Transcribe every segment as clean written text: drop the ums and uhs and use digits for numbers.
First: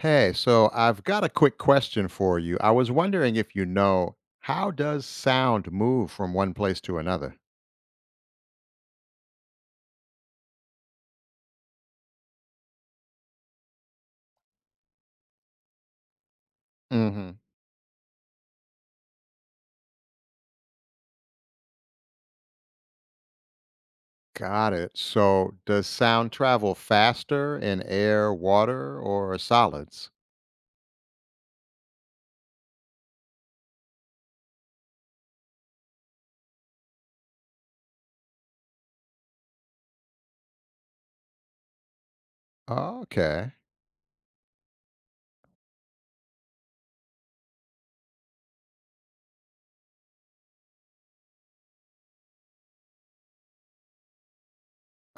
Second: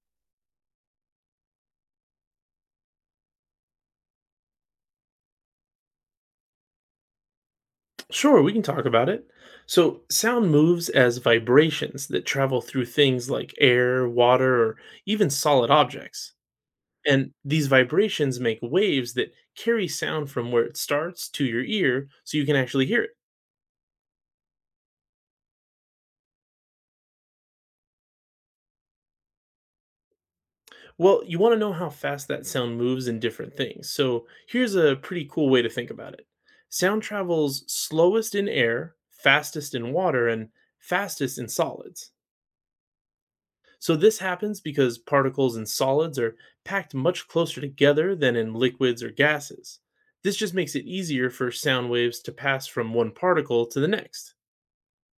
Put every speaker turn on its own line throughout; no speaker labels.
Hey, so I've got a quick question for you. I was wondering if you know how does sound move from one place to another?
Sure, we can talk about it. So, sound moves as vibrations that travel through things like air, water, or even solid objects. And
Hmm.
these vibrations make waves that carry sound from where it starts to your ear so you can actually hear it.
Got it. So does sound travel faster in air, water, or solids?
Well, you want to know how fast that sound moves in different things. So, here's a pretty cool way to think about it. Sound travels slowest in air, fastest in water, and fastest in solids.
Okay.
So this happens because particles in solids are packed much closer together than in liquids or gases. This just makes it easier for sound waves to pass from one particle to the next.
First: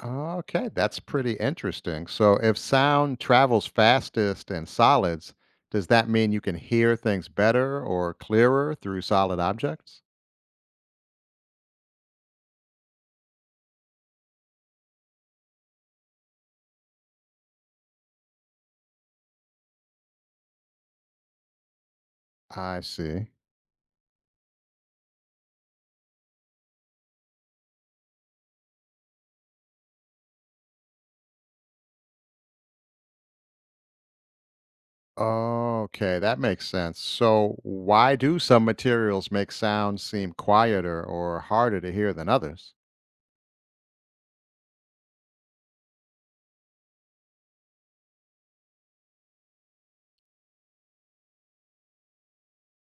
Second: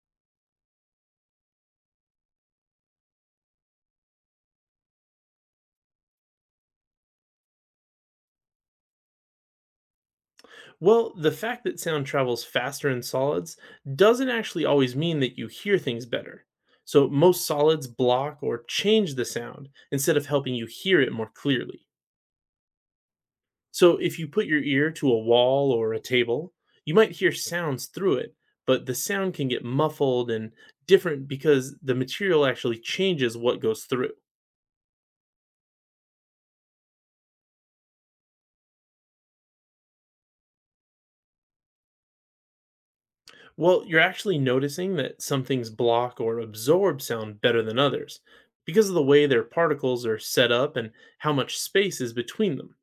Okay, that's pretty interesting. So if sound travels fastest in solids, does that mean you can hear things better or clearer through solid objects?
Well, the fact that sound travels faster in solids doesn't actually always mean that you hear things better. So most solids block or change the sound instead of helping you hear it more clearly.
I see.
So if you put your ear to a wall or a table, you might hear sounds through it, but the sound can get muffled and different because the material actually changes what goes through.
Okay, that makes sense. So, why do some materials make sounds seem quieter or harder to hear than others?
Well, you're actually noticing that some things block or absorb sound better than others because of the way their particles are set up and how much space is between them.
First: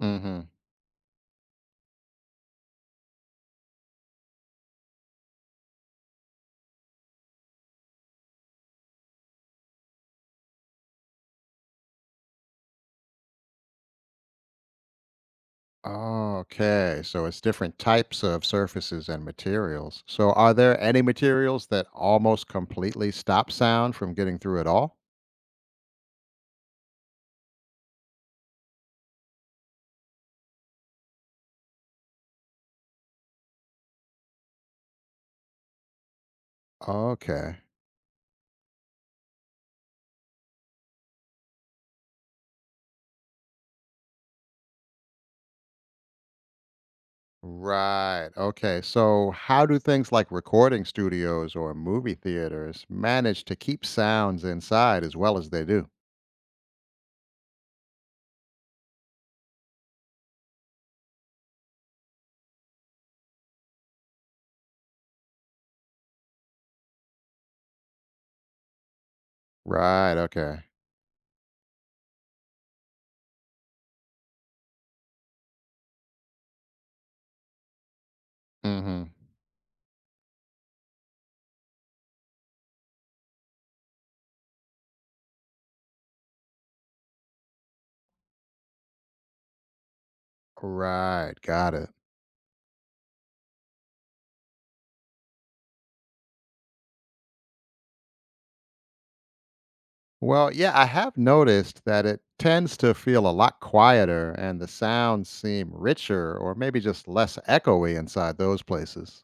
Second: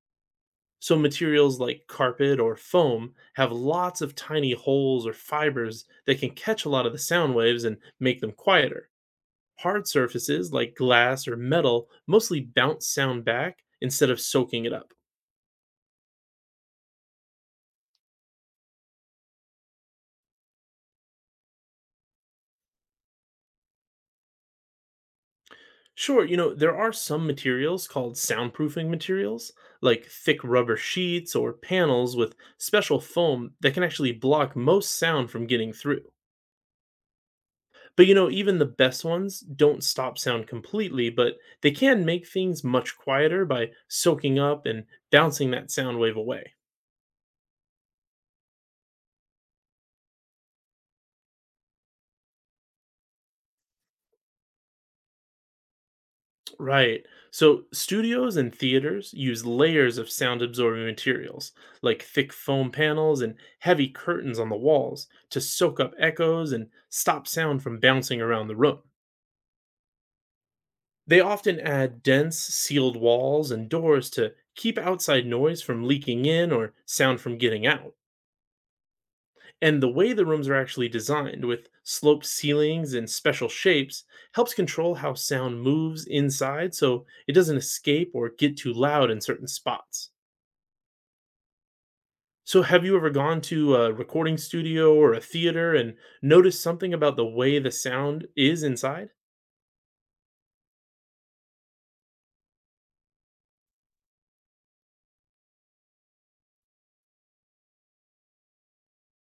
Hmm.
So, materials like carpet or foam have lots of tiny holes or fibers that can catch a lot of the sound waves and make them quieter. Hard surfaces like glass or metal mostly bounce sound back instead of soaking it up.
Okay, so it's different types of surfaces and materials. So, are there any materials that almost completely stop sound from getting through at all?
Sure, there are some materials called soundproofing materials, like thick rubber sheets or panels with special foam that can actually block most sound from getting through.
Okay,
But even the best ones don't stop sound completely, but they can make things much quieter by soaking up and bouncing that sound wave away.
right. Okay, so how do things like recording studios or movie theaters manage to keep sounds inside as well as they do?
Right. So studios and theaters use layers of sound absorbing materials, like thick foam panels and heavy curtains on the walls, to soak up echoes and stop sound from bouncing around the room.
Right, okay.
They often add dense, sealed walls and doors to keep outside noise from leaking in or sound from getting out.
Mm hmm.
And the way the rooms are actually designed, with sloped ceilings and special shapes, helps control how sound moves inside so it doesn't escape or get too loud in certain spots.
Right, got it.
So, have you ever gone to a recording studio or a theater and noticed something about the way the sound is inside?
Well, yeah, I have noticed that it tends to feel a lot quieter and the sounds seem richer or maybe just less echoey inside those places.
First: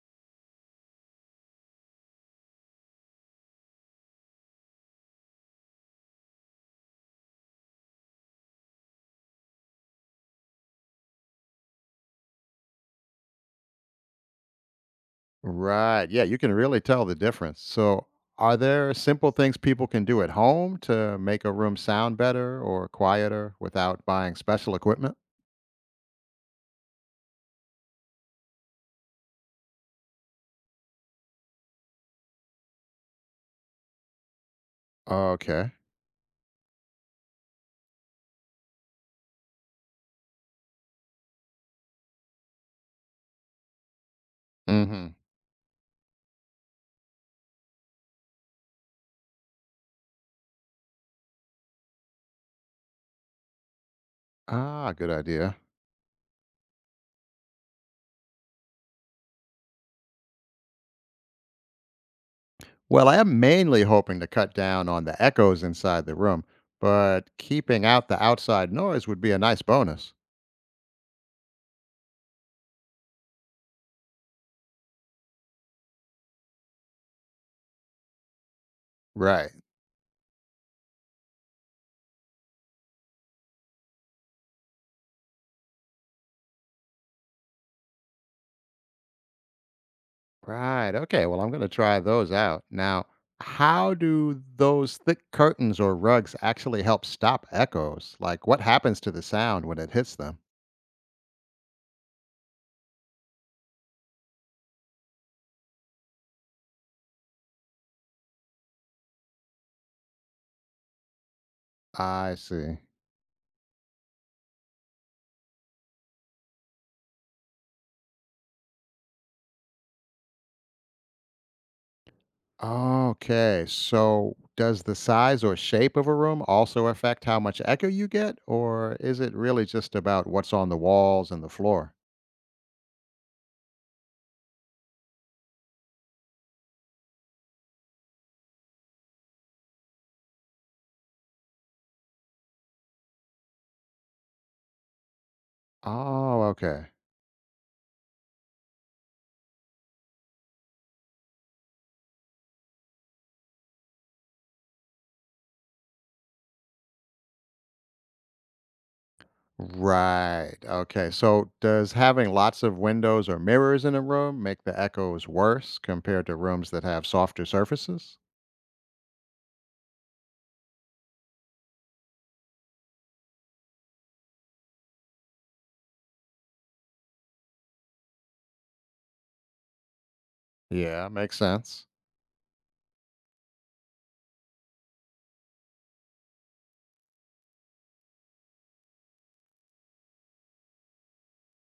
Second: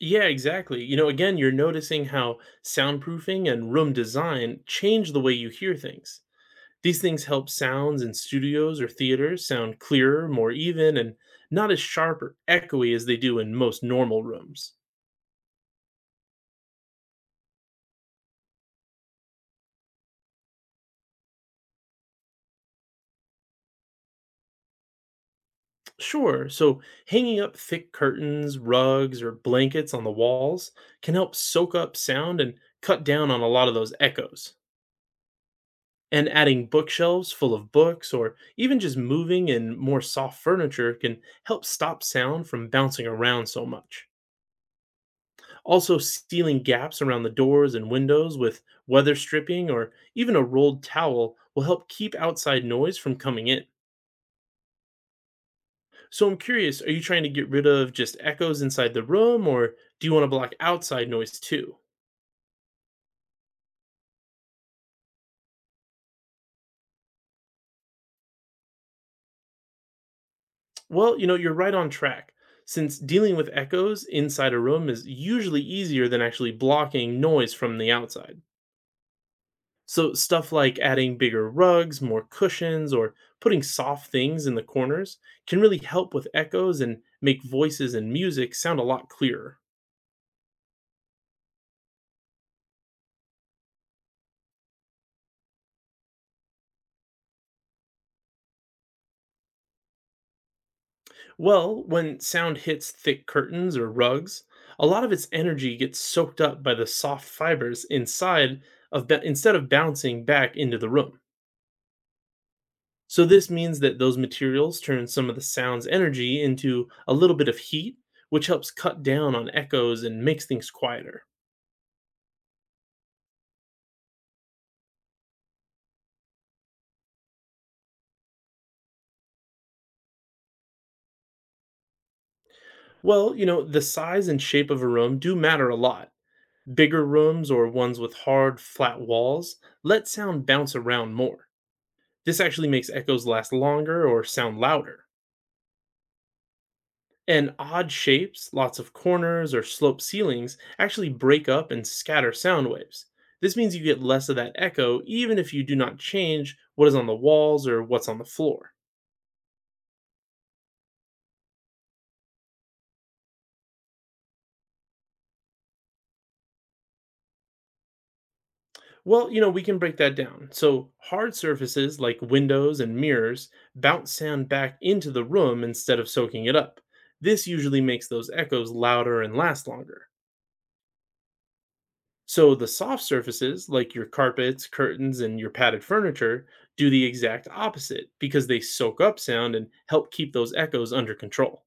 Yeah, exactly. You know, again, you're noticing how soundproofing and room design change the way you hear things. These things help sounds in studios or theaters sound clearer, more even, and not as sharp or echoey as they do in most normal rooms.
Right, yeah, you can really tell the difference. So, are there simple things people can do at home to make a room sound better or quieter without buying special equipment?
Sure, so hanging up thick curtains, rugs, or blankets on the walls can help soak up sound and cut down on a lot of those echoes.
Okay.
And adding bookshelves full of books or even just moving and more soft furniture can help stop sound from bouncing around so much.
Mhm.
Also, sealing gaps around the doors and windows with weather stripping or even a rolled towel will help keep outside noise from coming in.
Ah, good idea.
So, I'm curious, are you trying to get rid of just echoes inside the room or do you want to block outside noise too?
Well, I am mainly hoping to cut down on the echoes inside the room, but keeping out the outside noise would be a nice bonus.
Well, you're right on track. Since dealing with echoes inside a room is usually easier than actually blocking noise from the outside.
Right.
So, stuff like adding bigger rugs, more cushions, or putting soft things in the corners can really help with echoes and make voices and music sound a lot clearer.
Right. Okay. Well, I'm going to try those out. Now, how do those thick curtains or rugs actually help stop echoes? Like, what happens to the sound when it hits them?
Well, when sound hits thick curtains or rugs, a lot of its energy gets soaked up by the soft fibers inside instead of bouncing back into the room.
I see.
So this means that those materials turn some of the sound's energy into a little bit of heat, which helps cut down on echoes and makes things quieter.
Okay. So, does the size or shape of a room also affect how much echo you get, or is it really just about what's on the walls and the floor?
Well, the size and shape of a room do matter a lot. Bigger rooms or ones with hard, flat walls let sound bounce around more. This actually makes echoes last longer or sound louder.
Oh, okay.
And odd shapes, lots of corners or sloped ceilings, actually break up and scatter sound waves. This means you get less of that echo even if you do not change what is on the walls or what's on the floor.
Right. Okay. So, does having lots of windows or mirrors in a room make the echoes worse compared to rooms that have softer surfaces?
Well, we can break that down. So, hard surfaces like windows and mirrors bounce sound back into the room instead of soaking it up. This usually makes those echoes louder and last longer.
Yeah, makes sense.
So, the soft surfaces like your carpets, curtains, and your padded furniture do the exact opposite because they soak up sound and help keep those echoes under control.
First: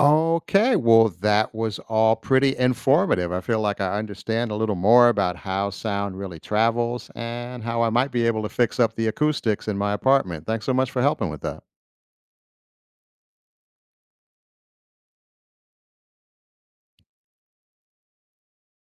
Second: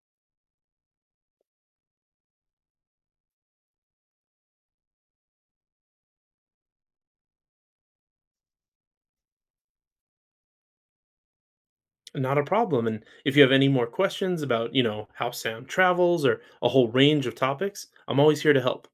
Okay. Well, that was all pretty informative. I feel like I understand a little more about how sound really travels and how I might be able to fix up the acoustics in my apartment. Thanks so much for helping with that.
Not a problem. And if you have any more questions about, you know, how sound travels or a whole range of topics, I'm always here to help.